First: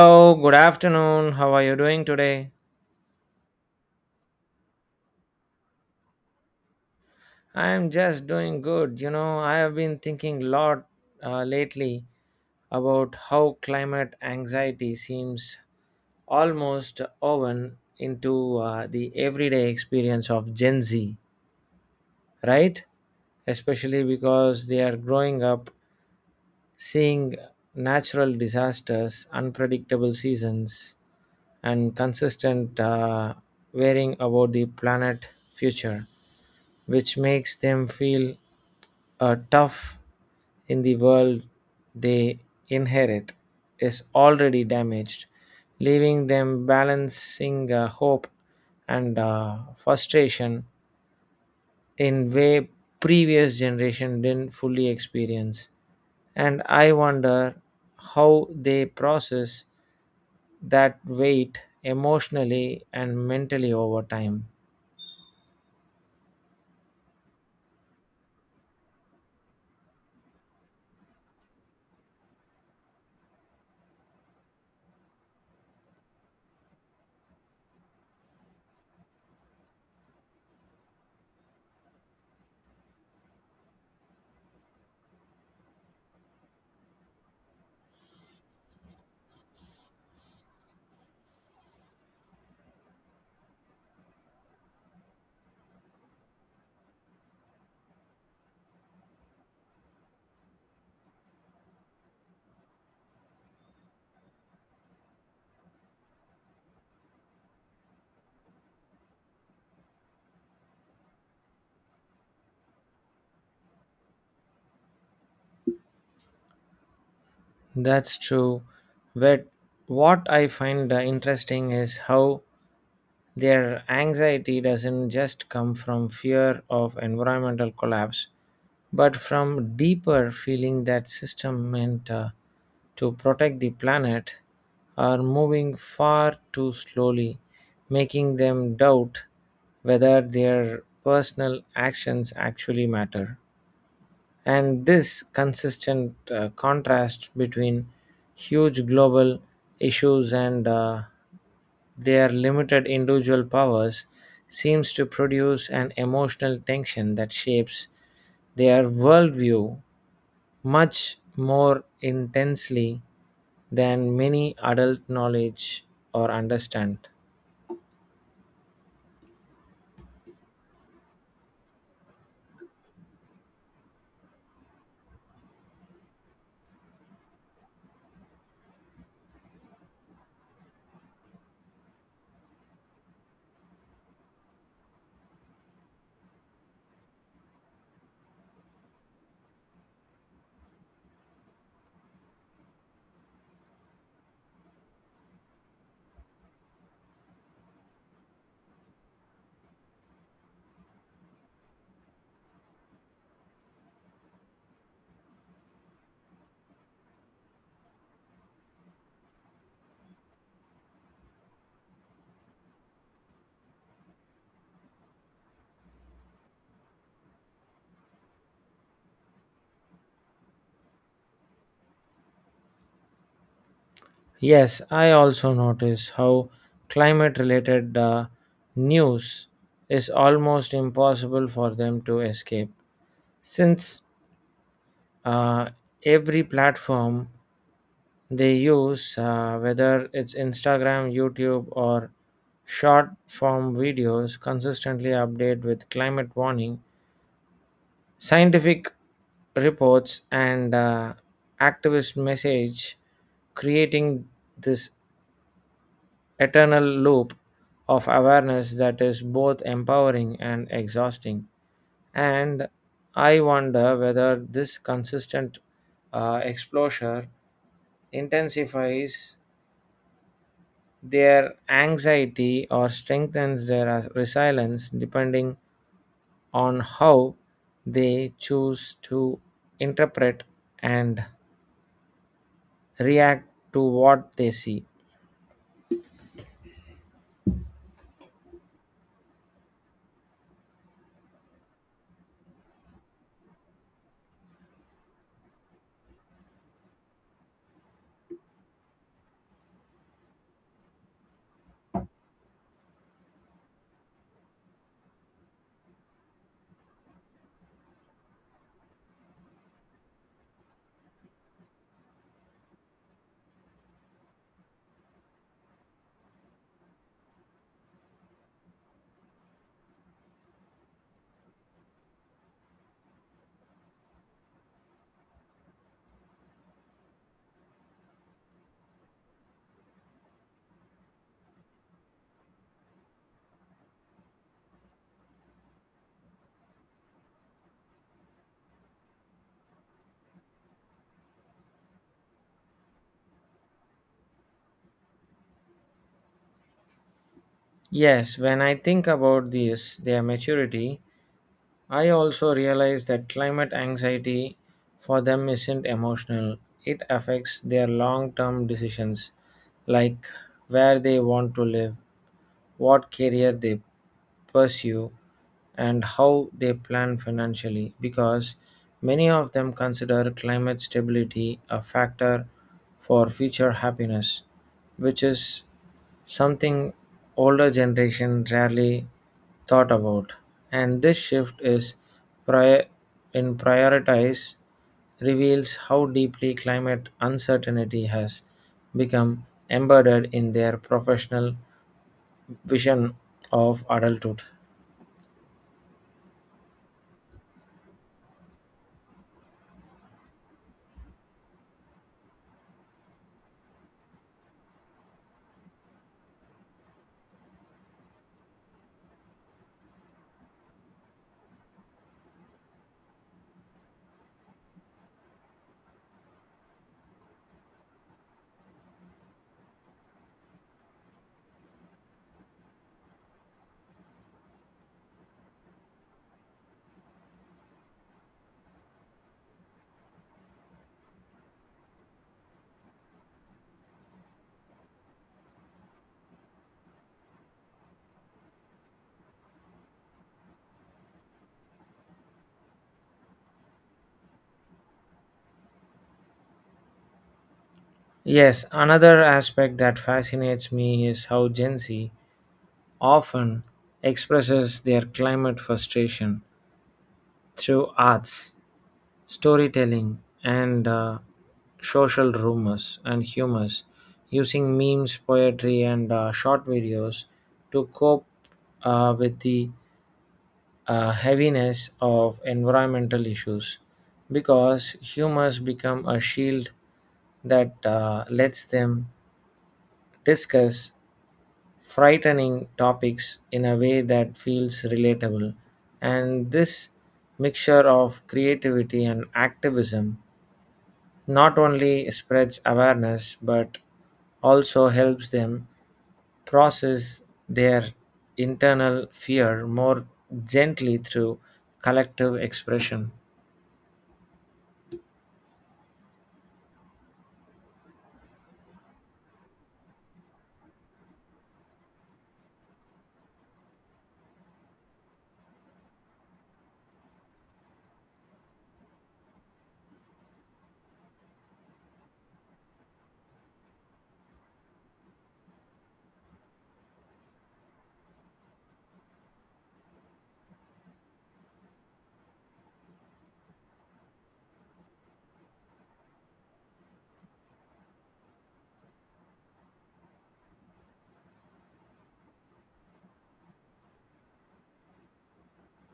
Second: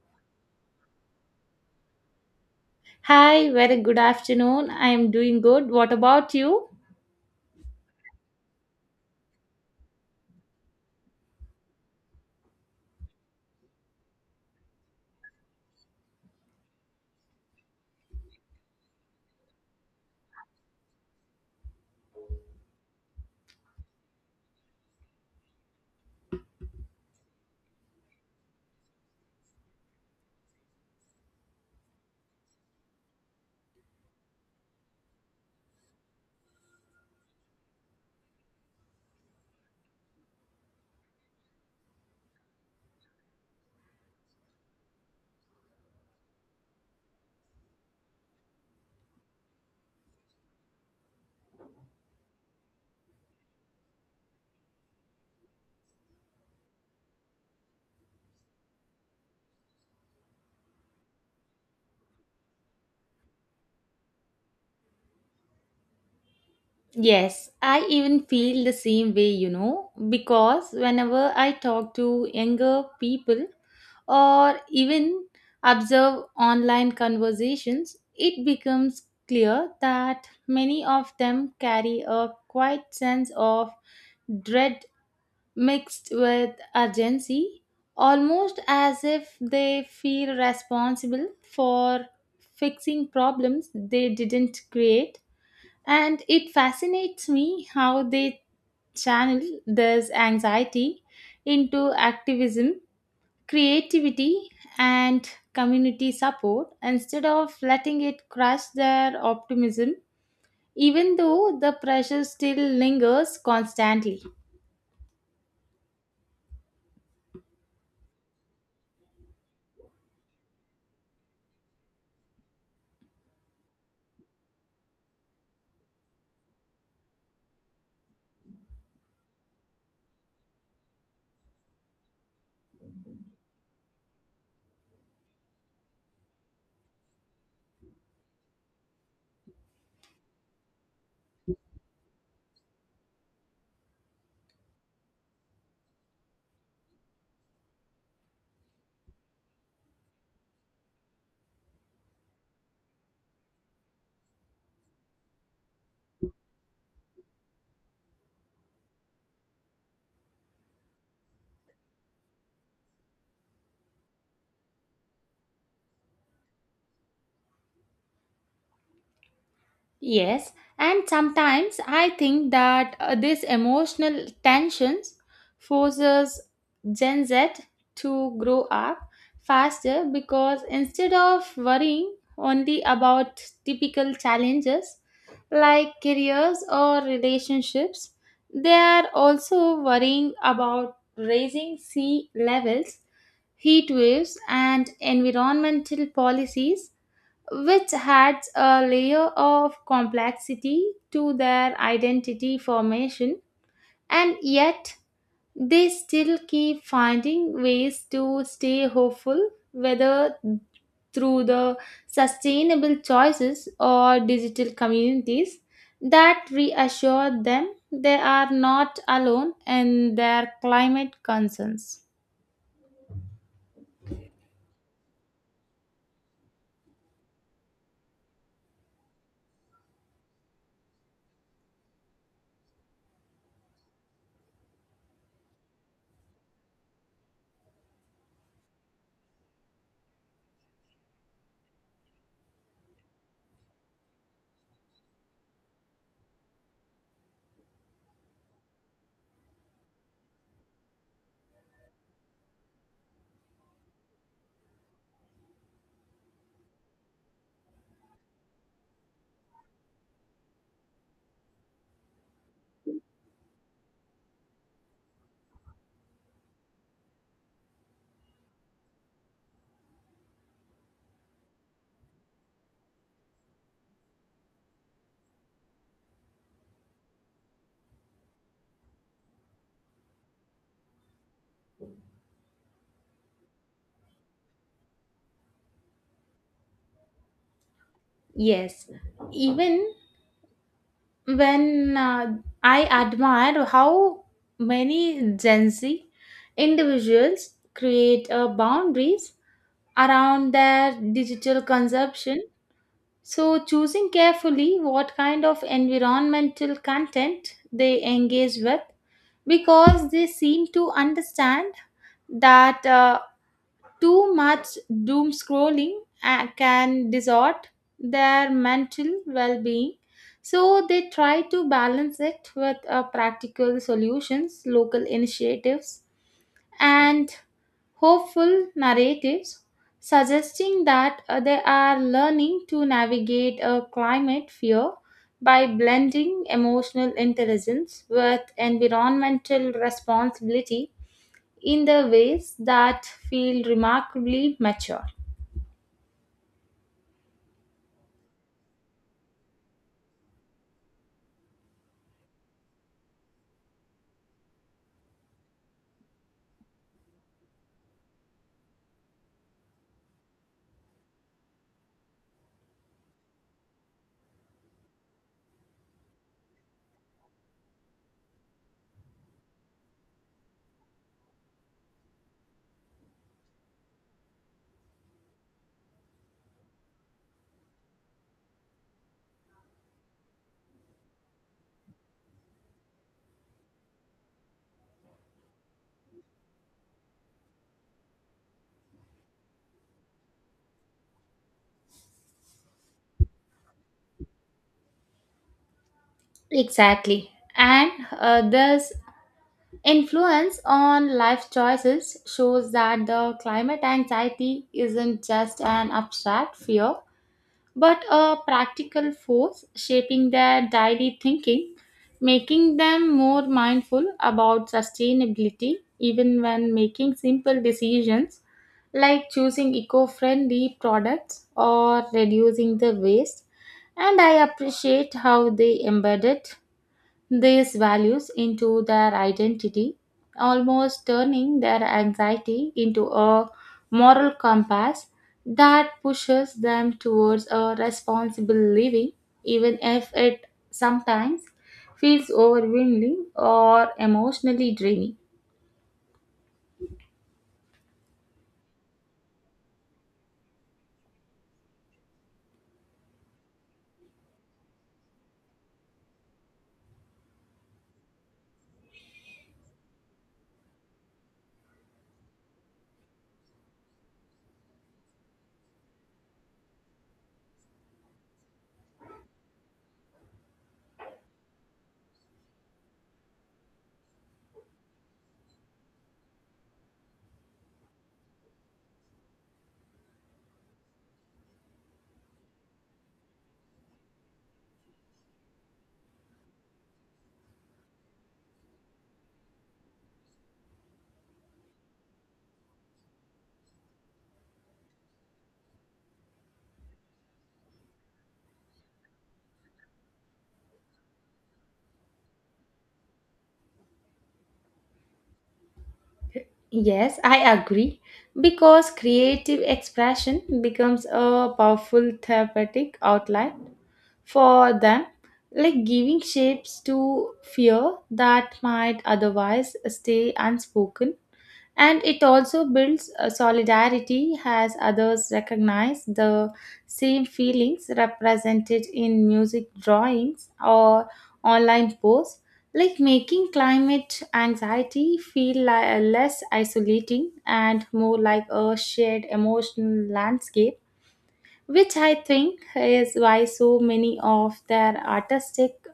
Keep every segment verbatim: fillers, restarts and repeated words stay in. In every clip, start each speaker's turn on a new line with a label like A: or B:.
A: Hello, good afternoon. How are you doing today?
B: Hi, very good afternoon. I am doing good. What about you?
A: I am just doing good. You know, I have been thinking a lot uh, lately about how climate anxiety seems almost woven into uh, the everyday experience of Gen Z, right? Especially because they are growing up seeing natural disasters, unpredictable seasons, and consistent uh, worrying about the planet future, which makes them feel uh, tough in the world they inherit is already damaged, leaving them balancing uh, hope and uh, frustration in way previous generation didn't fully experience, and I wonder how they process that weight emotionally and mentally over time.
B: Yes, I even feel the same way, you know, because whenever I talk to younger people or even observe online conversations, it becomes clear that many of them carry a quiet sense of dread mixed with urgency, almost as if they feel responsible for fixing problems they didn't create. And it fascinates me how they channel this anxiety into activism, creativity, and community support instead of letting it crush their optimism, even though the pressure still lingers constantly.
A: That's true, but what I find uh, interesting is how their anxiety doesn't just come from fear of environmental collapse, but from deeper feeling that system meant uh, to protect the planet are moving far too slowly, making them doubt whether their personal actions actually matter. And this consistent uh, contrast between huge global issues and uh, their limited individual powers seems to produce an emotional tension that shapes their worldview much more intensely than many adult knowledge or understand.
B: Yes, and sometimes I think that uh, this emotional tensions forces Gen Z to grow up faster because instead of worrying only about typical challenges like careers or relationships, they are also worrying about raising sea levels, heat waves, and environmental policies which adds a layer of complexity to their identity formation, and yet they still keep finding ways to stay hopeful, whether through the sustainable choices or digital communities that reassure them they are not alone in their climate concerns.
A: Yes, I also notice how climate related uh, news is almost impossible for them to escape since uh, every platform they use, uh, whether it's Instagram, YouTube, or short form videos, consistently update with climate warning, scientific reports, and uh, activist message, creating this eternal loop of awareness that is both empowering and exhausting. And I wonder whether this consistent uh, exposure intensifies their anxiety or strengthens their uh, resilience depending on how they choose to interpret and react to what they see.
B: Yes, even when uh, I admire how many Gen Z individuals create uh, boundaries around their digital consumption. So, choosing carefully what kind of environmental content they engage with because they seem to understand that. Uh, too much doom scrolling uh, can distort their mental well being, so they try to balance it with uh, practical solutions, local initiatives, and hopeful narratives, suggesting that uh, they are learning to navigate a climate fear by blending emotional intelligence with environmental responsibility in the ways that feel remarkably mature.
A: Yes, when I think about this, their maturity, I also realize that climate anxiety for them isn't emotional, it affects their long term decisions, like where they want to live, what career they pursue, and how they plan financially, because many of them consider climate stability a factor for future happiness, which is something older generation rarely thought about, and this shift is prior in prioritize reveals how deeply climate uncertainty has become embedded in their professional vision of adulthood.
B: Exactly. And uh, this influence on life choices shows that the climate anxiety isn't just an abstract fear, but a practical force shaping their daily thinking, making them more mindful about sustainability, even when making simple decisions like choosing eco friendly products or reducing the waste. And I appreciate how they embedded these values into their identity, almost turning their anxiety into a moral compass that pushes them towards a responsible living, even if it sometimes feels overwhelming or emotionally draining.
A: Yes, another aspect that fascinates me is how Gen Z often expresses their climate frustration through arts, storytelling, and uh, social rumors and humors using memes poetry and uh, short videos to cope uh, with the uh, heaviness of environmental issues because humors become a shield that uh, lets them discuss frightening topics in a way that feels relatable. And this mixture of creativity and activism not only spreads awareness but also helps them process their internal fear more gently through collective expression.
B: Yes, I agree. Because creative expression becomes a powerful therapeutic outlet for them, like giving shapes to fear that might otherwise stay unspoken. And it also builds a solidarity as others recognize the same feelings represented in music drawings or online posts, like making climate anxiety feel li- less isolating and more like a shared emotional landscape which I think is why so many of their artistic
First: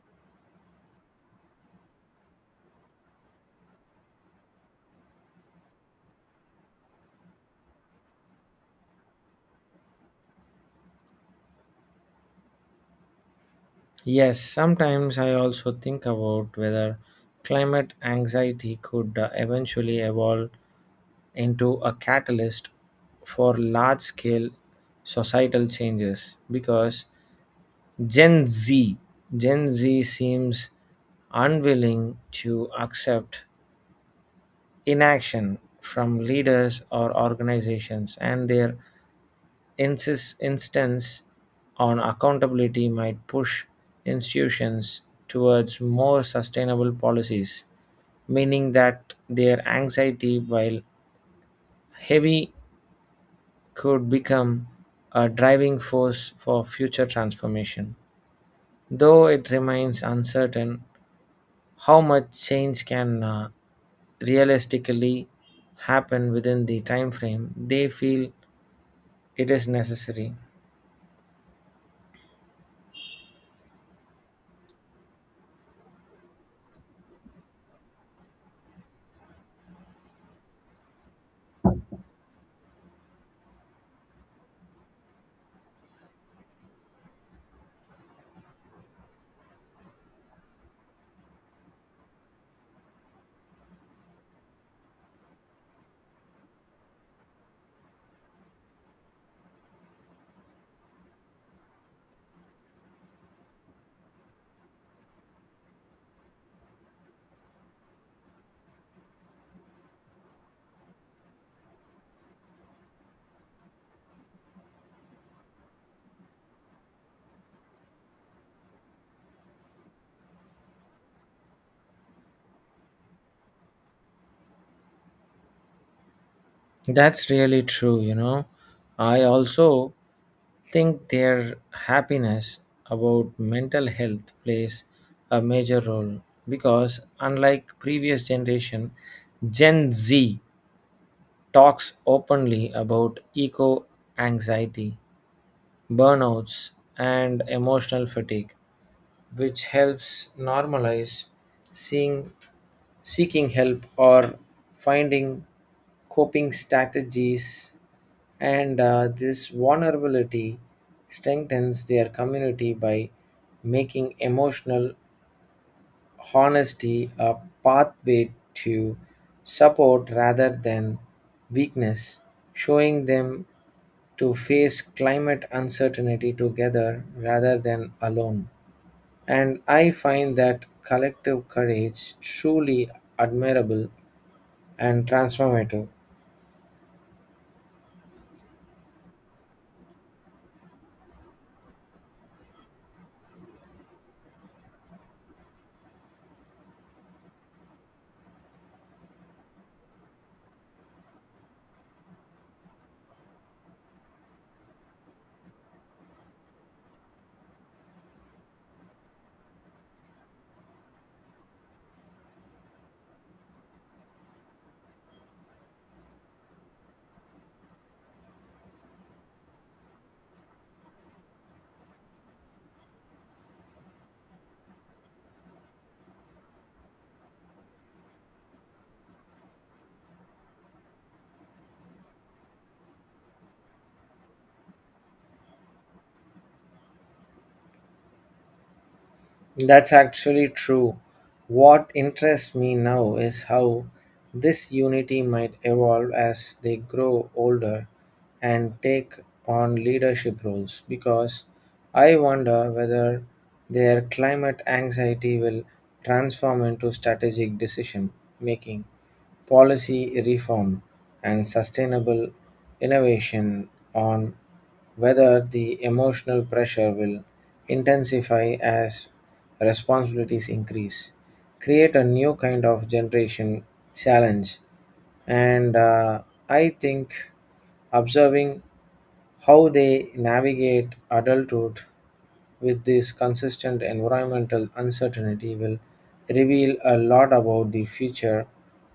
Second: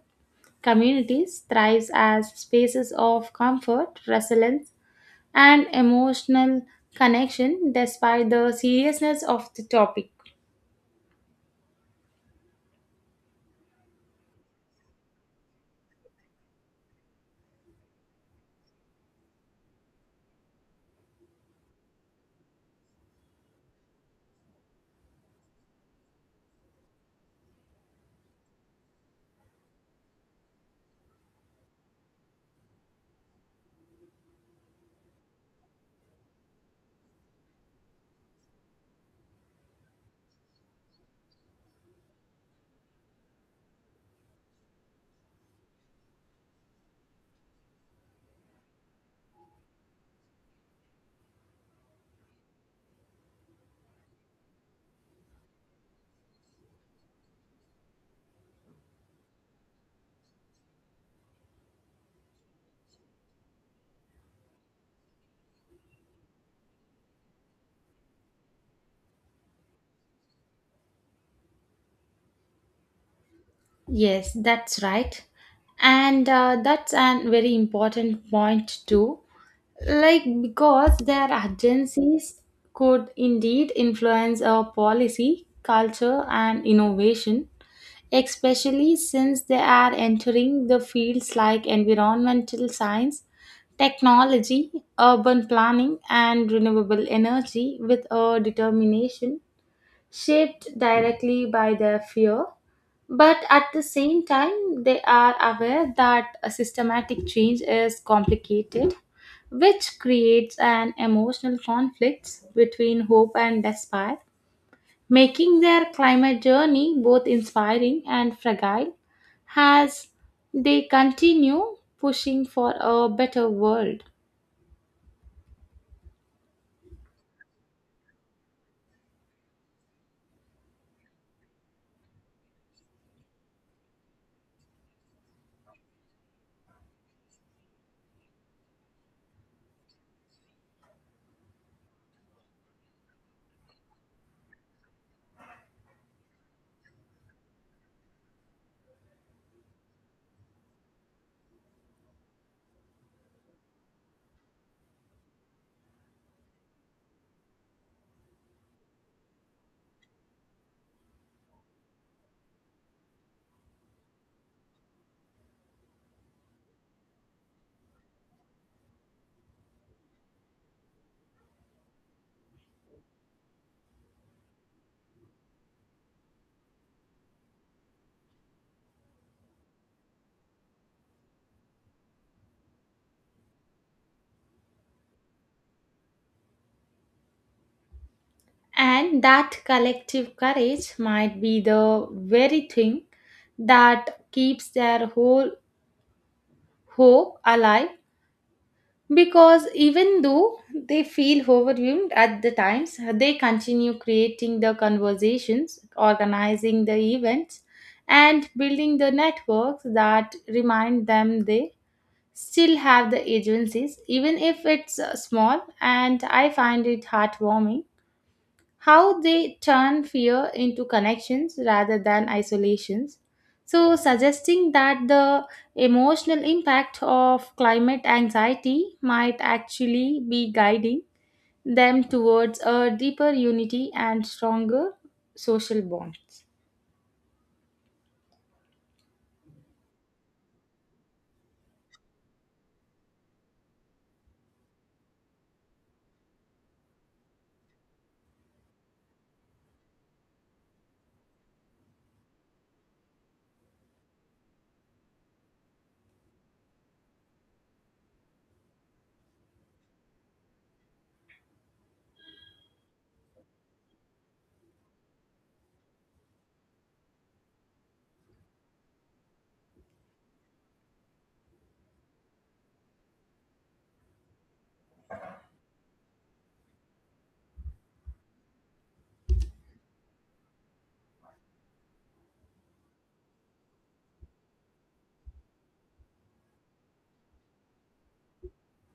B: communities thrives as spaces of comfort, resilience, and emotional connection despite the seriousness of the topic.
A: Yes, sometimes I also think about whether climate anxiety could uh, eventually evolve into a catalyst for large scale societal changes because Gen Z. Gen Z seems unwilling to accept inaction from leaders or organizations, and their insist- insistence on accountability might push institutions towards more sustainable policies, meaning that their anxiety, while heavy, could become a driving force for future transformation. Though it remains uncertain, how much change can uh, realistically happen within the time frame they feel it is necessary.
B: Yes, that's right. And uh, that's a very important point too. Like, because their agencies could indeed influence our policy, culture, and innovation especially since they are entering the fields like environmental science, technology, urban planning, and renewable energy with a determination shaped directly by their fear. But at the same time, they are aware that a systematic change is complicated, which creates an emotional conflict between hope and despair making their climate journey both inspiring and fragile as they continue pushing for a better world.
A: That's really true, you know, I also think their happiness about mental health plays a major role because unlike previous generation Gen Z talks openly about eco anxiety burnouts and emotional fatigue which helps normalize seeing, seeking help or finding coping strategies. And uh, this vulnerability strengthens their community by making emotional honesty a pathway to support rather than weakness, showing them to face climate uncertainty together rather than alone. And I find that collective courage truly admirable and transformative.
B: And that collective courage might be the very thing that keeps their whole hope alive. Because even though they feel overwhelmed at the times, they continue creating the conversations, organizing the events, and building the networks that remind them they still have the agencies, even if it's uh, small. And I find it heartwarming how they turn fear into connections rather than isolations. So, suggesting that the emotional impact of climate anxiety might actually be guiding them towards a deeper unity and stronger social bonds.
A: That's actually true. What interests me now is how this unity might evolve as they grow older and take on leadership roles because I wonder whether their climate anxiety will transform into strategic decision making, policy reform, and sustainable innovation on whether the emotional pressure will intensify as responsibilities increase create a new kind of generation challenge, and uh, I think observing how they navigate adulthood with this consistent environmental uncertainty will reveal a lot about the future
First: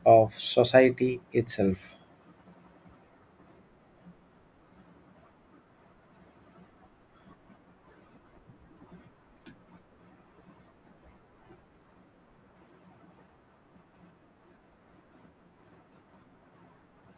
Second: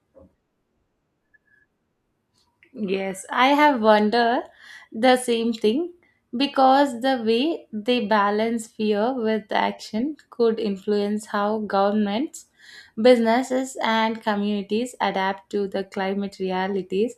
A: of society itself.
B: Yes, I have wondered the same thing because the way they balance fear with action could influence how governments, businesses, and communities adapt to the climate realities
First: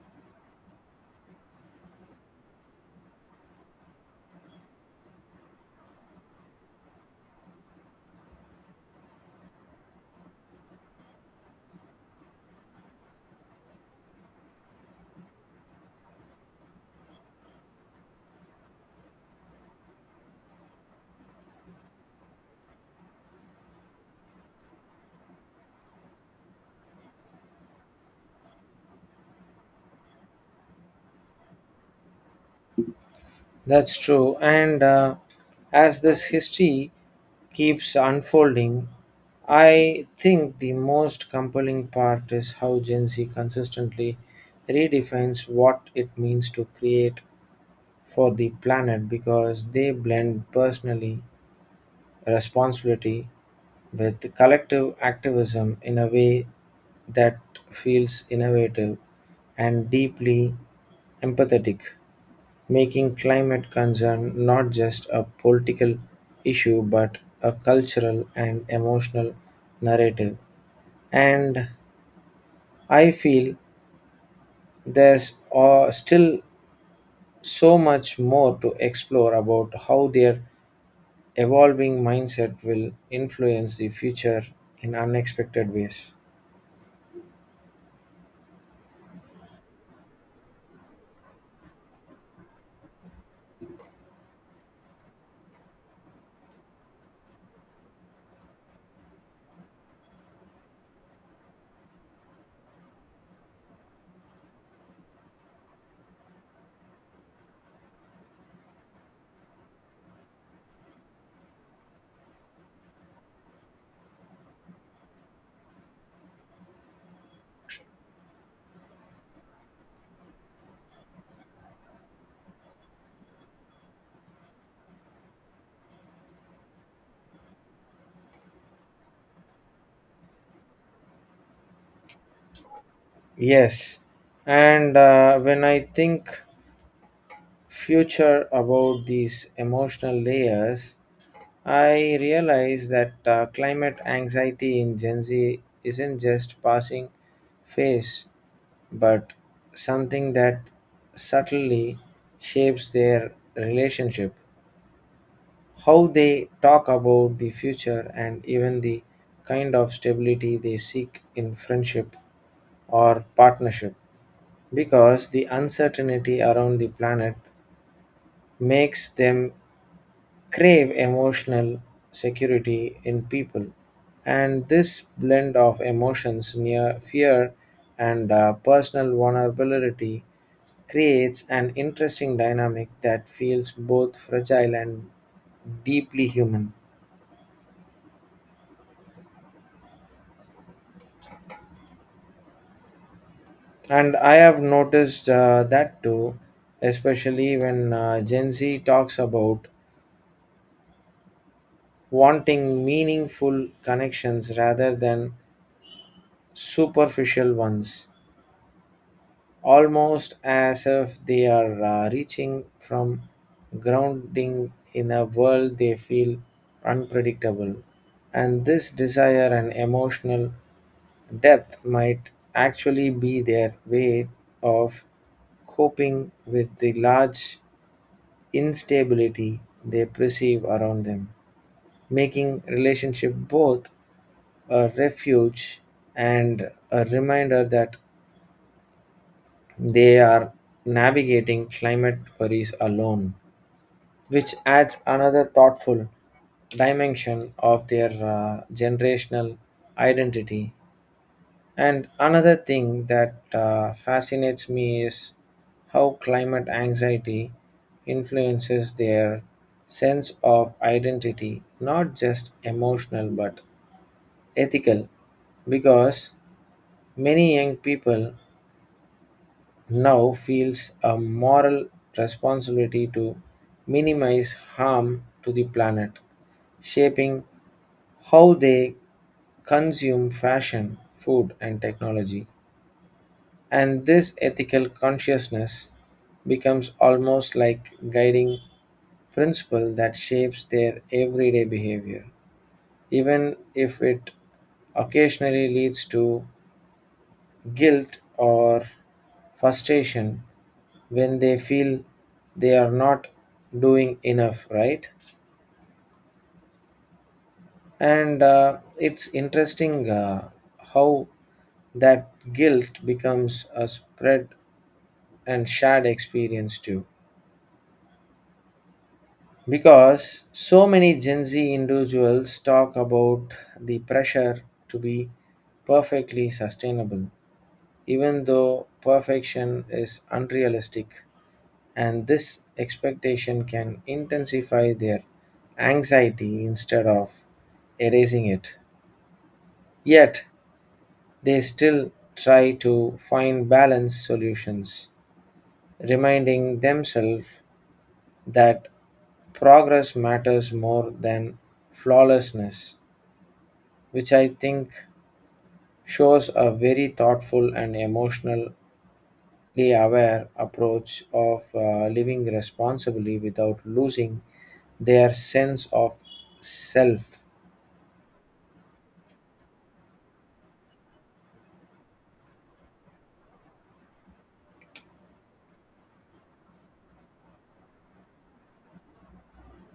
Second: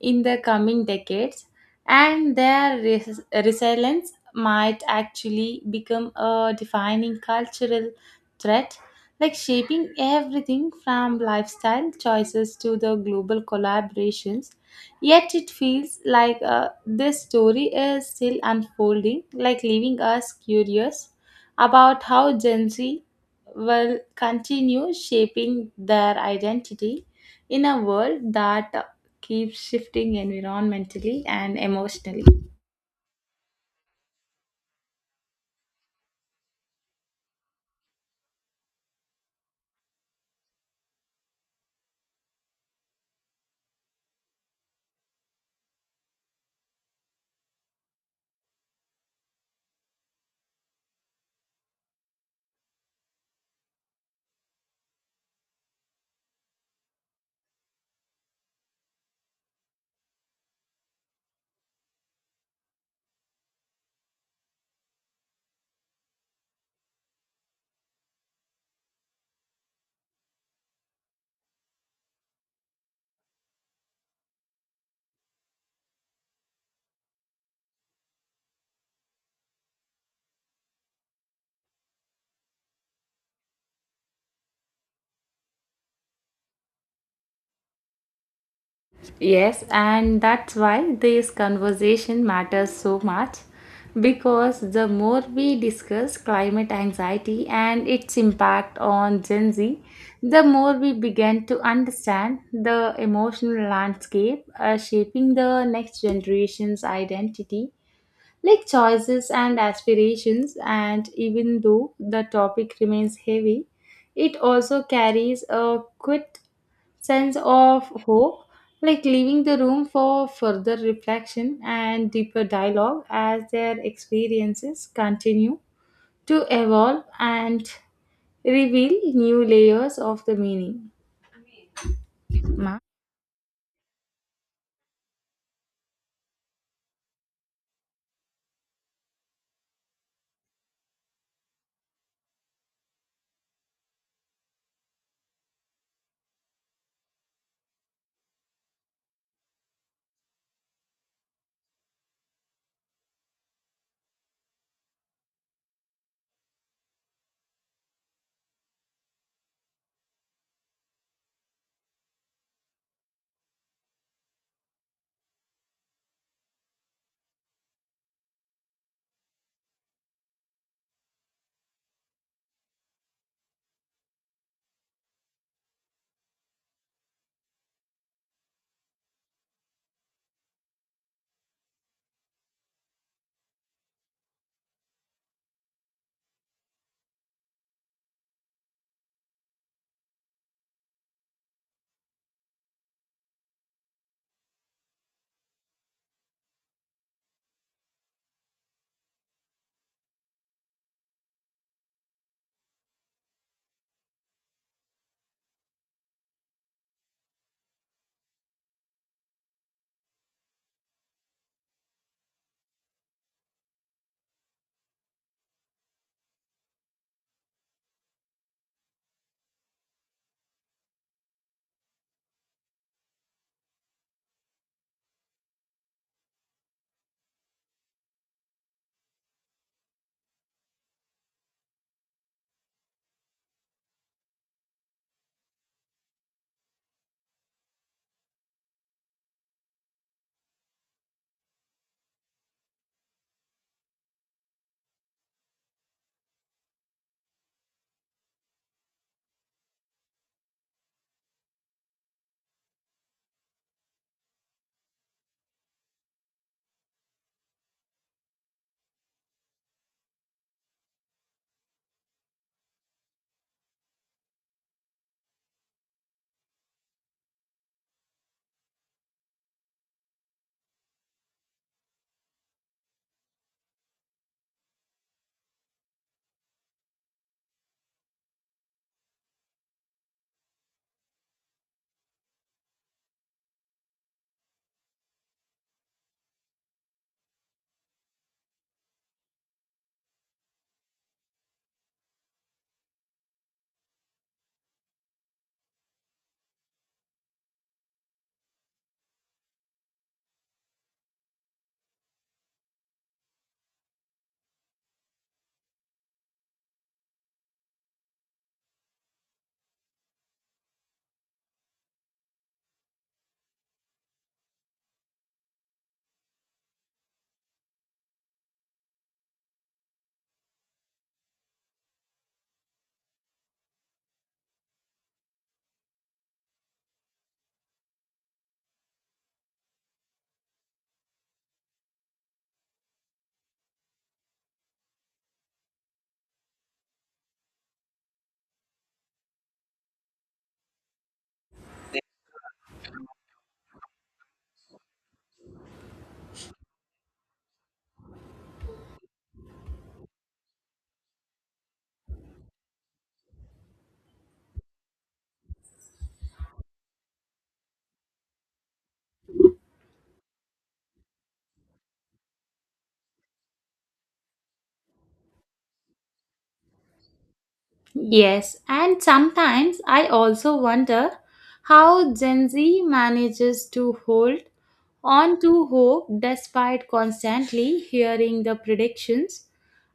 B: in the coming decades, and their res- resilience might actually become a defining cultural threat, like shaping everything from lifestyle choices to the global collaborations. Yet it feels like uh, this story is still unfolding, like leaving us curious about how Gen Z will continue shaping their identity in a world that keeps shifting environmentally and emotionally.
A: That's true, and uh, as this history keeps unfolding, I think the most compelling part is how Gen Z consistently redefines what it means to create for the planet because they blend personally responsibility with collective activism in a way that feels innovative and deeply empathetic, making climate concern not just a political issue but a cultural and emotional narrative. And I feel there's uh, still so much more to explore about how their evolving mindset will influence the future in unexpected ways.
B: Yes, and that's why this conversation matters so much because the more we discuss climate anxiety and its impact on Gen Z, the more we begin to understand the emotional landscape uh, shaping the next generation's identity like choices and aspirations and even though the topic remains heavy it also carries a quick sense of hope like leaving the room for further reflection and deeper dialogue as their experiences continue to evolve and reveal new layers of the meaning.
A: Yes, and uh, when I think future about these emotional layers, I realize that uh, climate anxiety in Gen Z isn't just passing phase, but something that subtly shapes their relationship, how they talk about the future, and even the kind of stability they seek in friendship or partnership because the uncertainty around the planet makes them crave emotional security in people. And this blend of emotions near fear and uh, personal vulnerability creates an interesting dynamic that feels both fragile and deeply human. And I have noticed uh, that too, especially when uh, Gen Z talks about wanting meaningful connections rather than superficial ones, almost as if they are uh, reaching from grounding in a world they feel unpredictable. And this desire and emotional depth might actually be their way of coping with the large instability they perceive around them, making relationship both a refuge and a reminder that they are navigating climate worries alone, which adds another thoughtful dimension of their uh, generational identity. And another thing that uh, fascinates me is how climate anxiety influences their sense of identity, not just emotional but ethical, because many young people now feels a moral responsibility to minimize harm to the planet, shaping how they consume fashion, food, and technology. And this ethical consciousness becomes almost like guiding principle that shapes their everyday behavior, even if it occasionally leads to guilt or frustration when they feel they are not doing enough, right? And uh, it's interesting uh, how that guilt becomes a spread and shared experience too. Because so many Gen Z individuals talk about the pressure to be perfectly sustainable, even though perfection is unrealistic and this expectation can intensify their anxiety instead of erasing it. Yet, they still try to find balanced solutions, reminding themselves that progress matters more than flawlessness, which I think shows a very thoughtful and emotionally aware approach of uh, living responsibly without losing their sense of self.
B: Yes, and sometimes I also wonder how Gen Z manages to hold on to hope despite constantly hearing the predictions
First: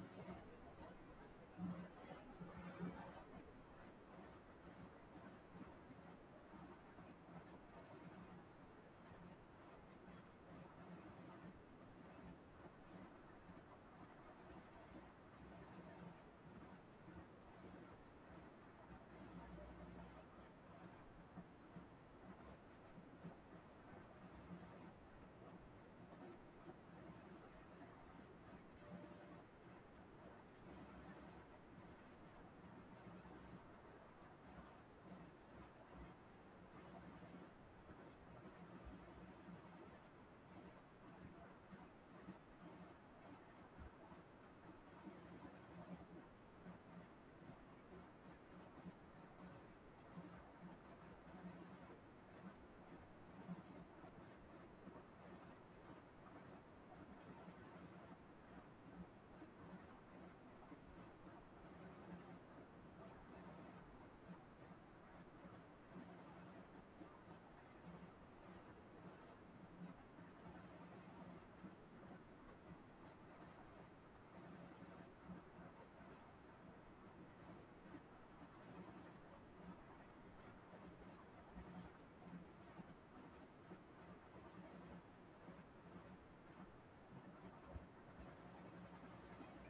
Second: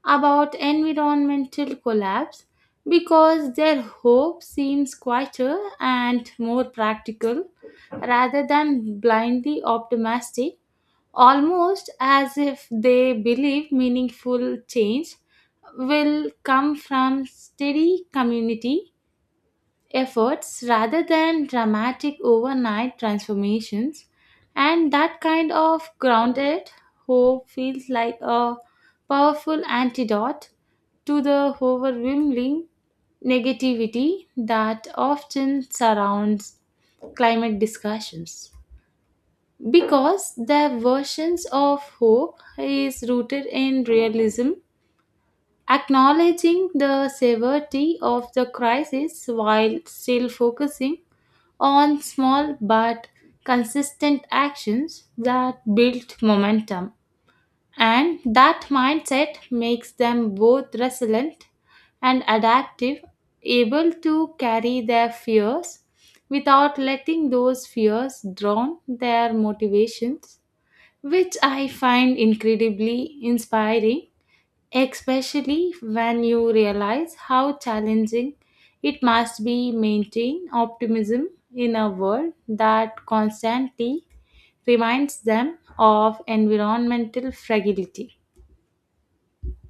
B: about environmental collapse because their hope seems quieter and more practical rather than blindly optimistic almost as if they believe meaningful change will come from steady community efforts rather than dramatic overnight transformations. And that kind of grounded hope feels like a powerful antidote to the overwhelming negativity that often surrounds climate discussions because their versions of hope is rooted in realism, acknowledging the severity of the crisis while still focusing on small but consistent actions that build momentum. And that mindset makes them both resilient and adaptive, able to carry their fears without letting those fears drown their motivations which I find incredibly inspiring, especially when you realize how challenging it must be maintain optimism in a world that constantly reminds them of environmental fragility.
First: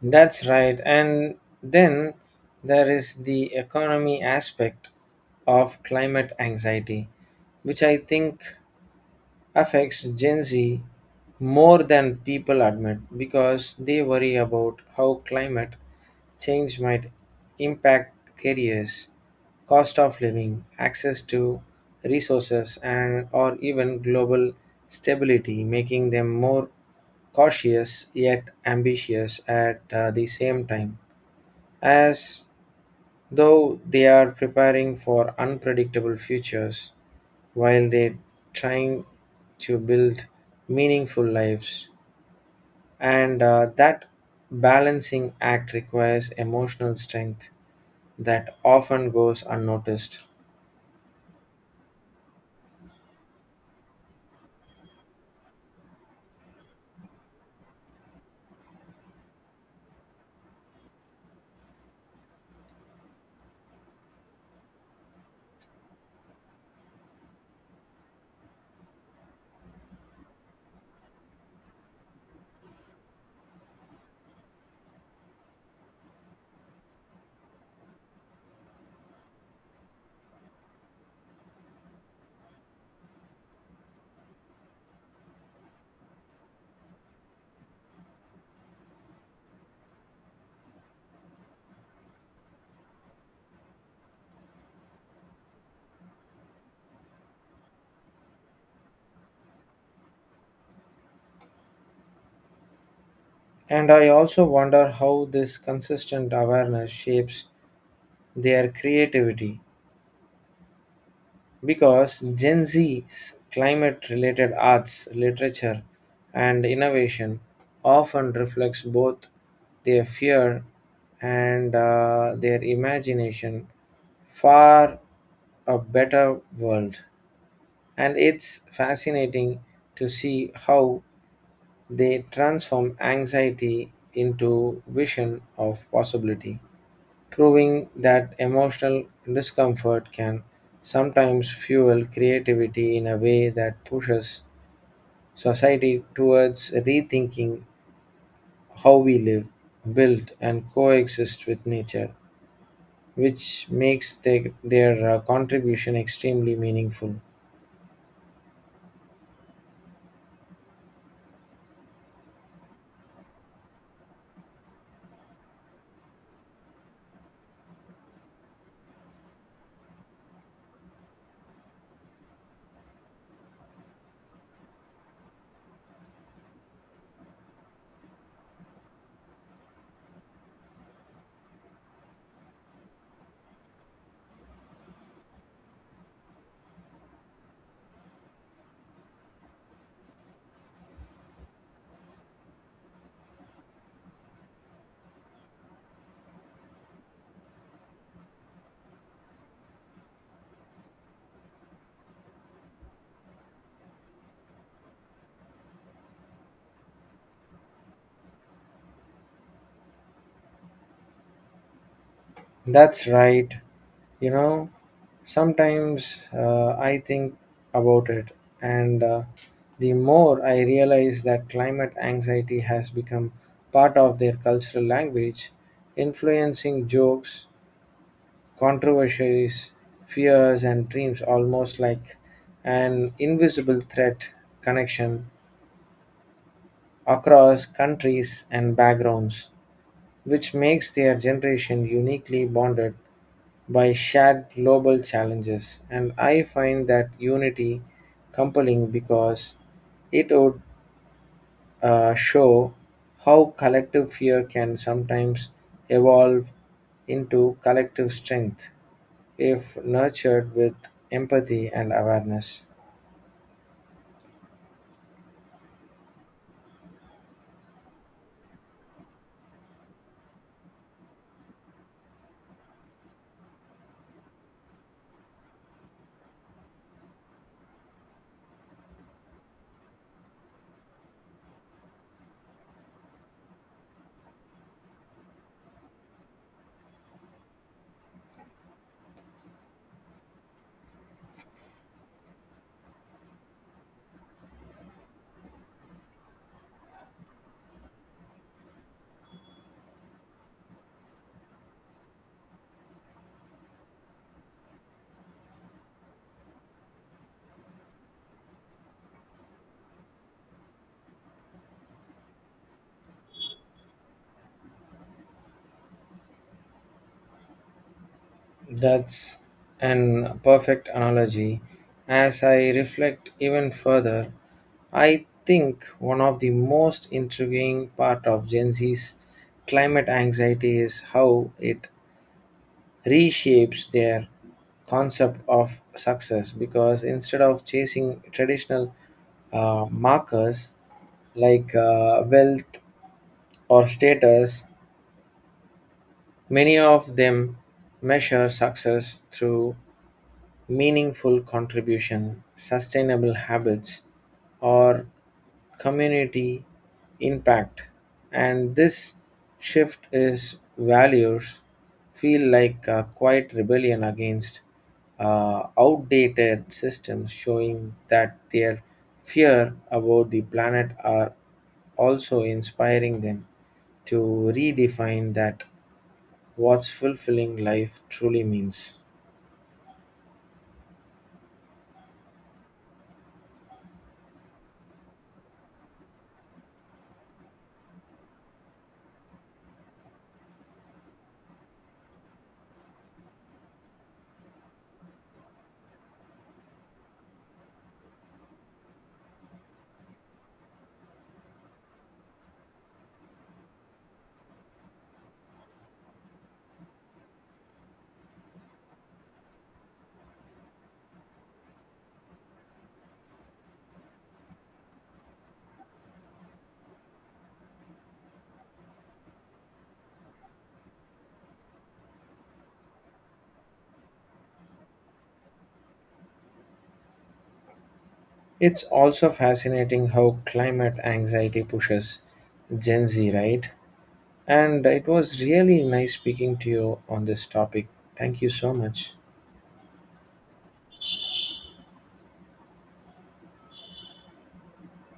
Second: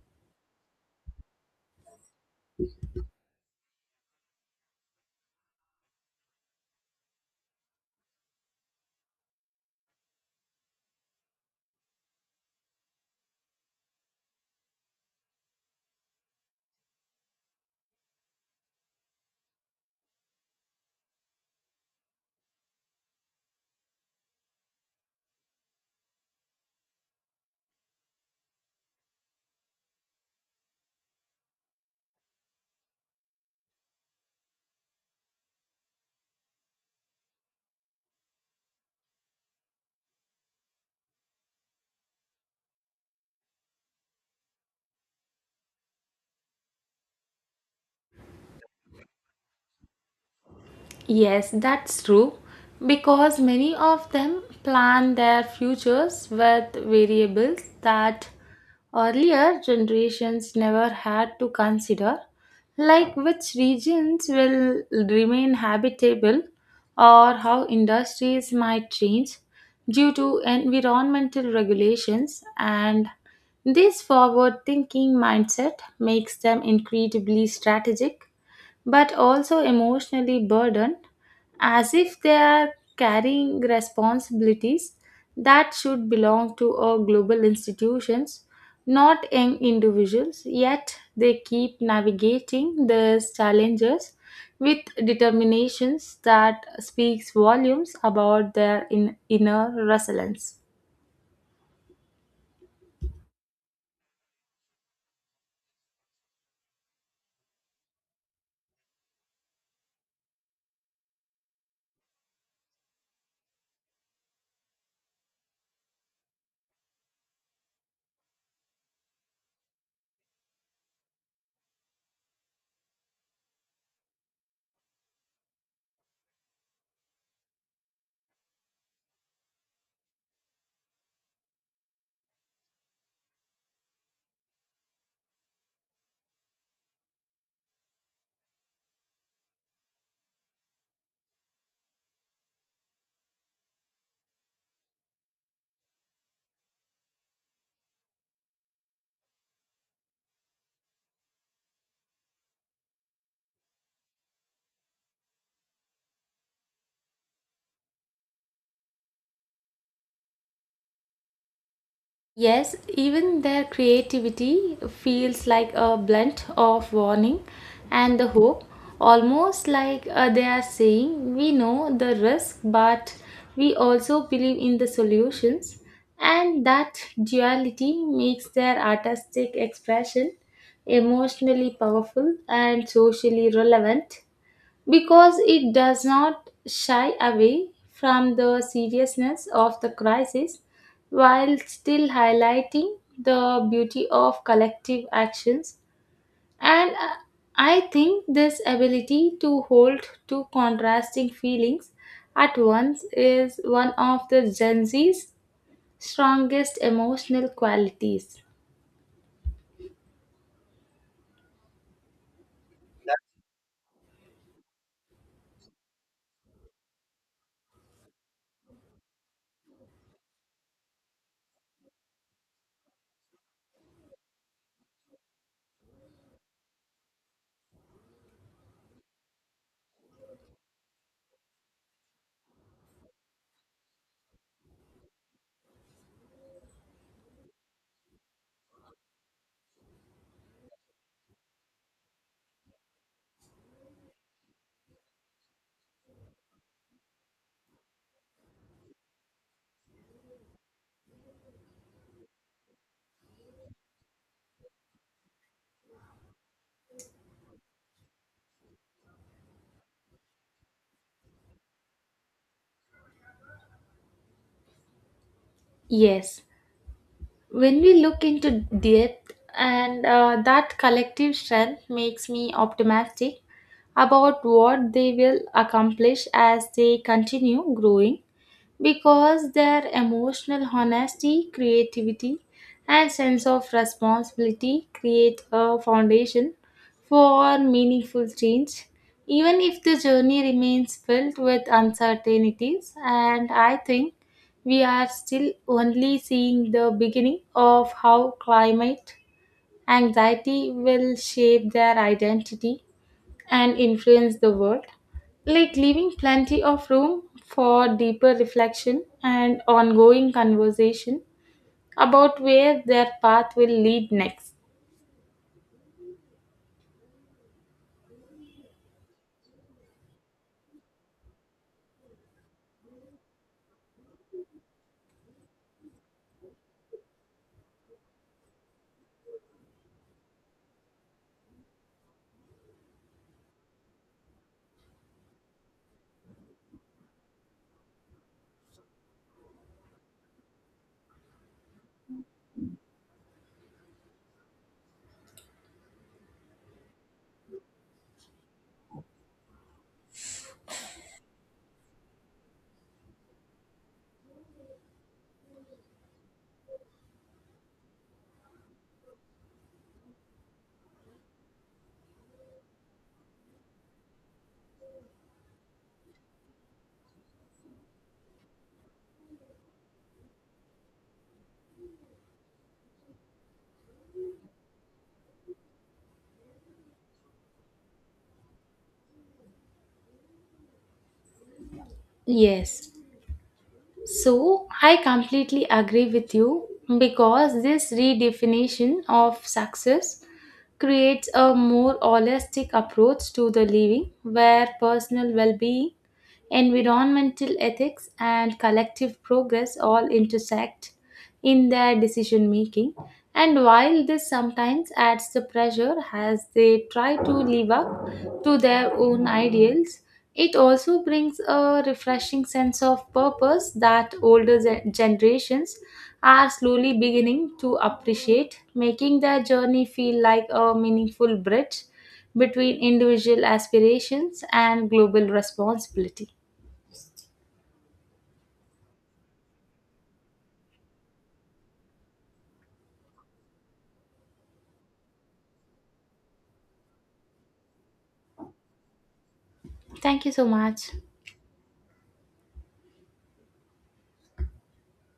A: That's right. And then there is the economy aspect of climate anxiety, which I think affects Gen Z more than people admit because they worry about how climate change might impact careers, cost of living, access to resources and or even global stability, making them more cautious yet ambitious at uh, the same time, as though they are preparing for unpredictable futures while they trying to build meaningful lives. And uh, that balancing act requires emotional strength that often goes unnoticed.
B: Yes, that's true. Because many of them plan their futures with variables that earlier generations never had to consider, like which regions will remain habitable or how industries might change due to environmental regulations. And this forward thinking mindset makes them incredibly strategic but also emotionally burdened, as if they are carrying responsibilities that should belong to our global institutions, not young individuals. Yet they keep navigating these challenges with determinations that speaks volumes about their in- inner resilience.
A: And I also wonder how this consistent awareness shapes their creativity because Gen Z's climate related arts, literature, and innovation often reflects both their fear and uh, their imagination for a better world. And it's fascinating to see how they transform anxiety into vision of possibility proving that emotional discomfort can sometimes fuel creativity in a way that pushes society towards rethinking how we live, build, and coexist with nature, which makes their, their uh, contribution extremely meaningful.
B: Yes, even their creativity feels like a blunt of warning and the hope, almost like uh, they are saying, "We know the risk, but we also believe in the solutions." And that duality makes their artistic expression emotionally powerful and socially relevant because it does not shy away from the seriousness of the crisis while still highlighting the beauty of collective actions. And uh, I think this ability to hold two contrasting feelings at once is one of the Gen Z's strongest emotional qualities.
A: That's right. You know, sometimes uh, I think about it, and uh, the more I realize that climate anxiety has become part of their cultural language, influencing jokes, controversies, fears, and dreams almost like an invisible threat connection across countries and backgrounds, which makes their generation uniquely bonded by shared global challenges. And I find that unity compelling because it would uh, show how collective fear can sometimes evolve into collective strength if nurtured with empathy and awareness.
B: Yes. When we look into depth and uh, that collective strength makes me optimistic about what they will accomplish as they continue growing because their emotional honesty, creativity, and sense of responsibility create a foundation for meaningful change, even if the journey remains filled with uncertainties. And I think we are still only seeing the beginning of how climate anxiety will shape their identity and influence the world, like leaving plenty of room for deeper reflection and ongoing conversation about where their path will lead next.
A: That's an perfect analogy. As I reflect even further, I think one of the most intriguing part of Gen Z's climate anxiety is how it reshapes their concept of success because instead of chasing traditional uh, markers like uh, wealth or status, many of them measure success through meaningful contribution, sustainable habits, or community impact and this shift is values feel like a quiet rebellion against uh, outdated systems showing that their fear about the planet are also inspiring them to redefine that what's fulfilling life truly means.
B: Yes. So I completely agree with you because this redefinition of success creates a more holistic approach to the living where personal well-being, environmental ethics and collective progress all intersect in their decision making. And while this sometimes adds the pressure as they try to live up to their own ideals, it also brings a refreshing sense of purpose that older gen- generations are slowly beginning to appreciate, making their journey feel like a meaningful bridge between individual aspirations and global responsibility.
A: It's also fascinating how climate anxiety pushes Gen Z, right? And it was really nice speaking to you on this topic. Thank you so much.
B: Thank you so much.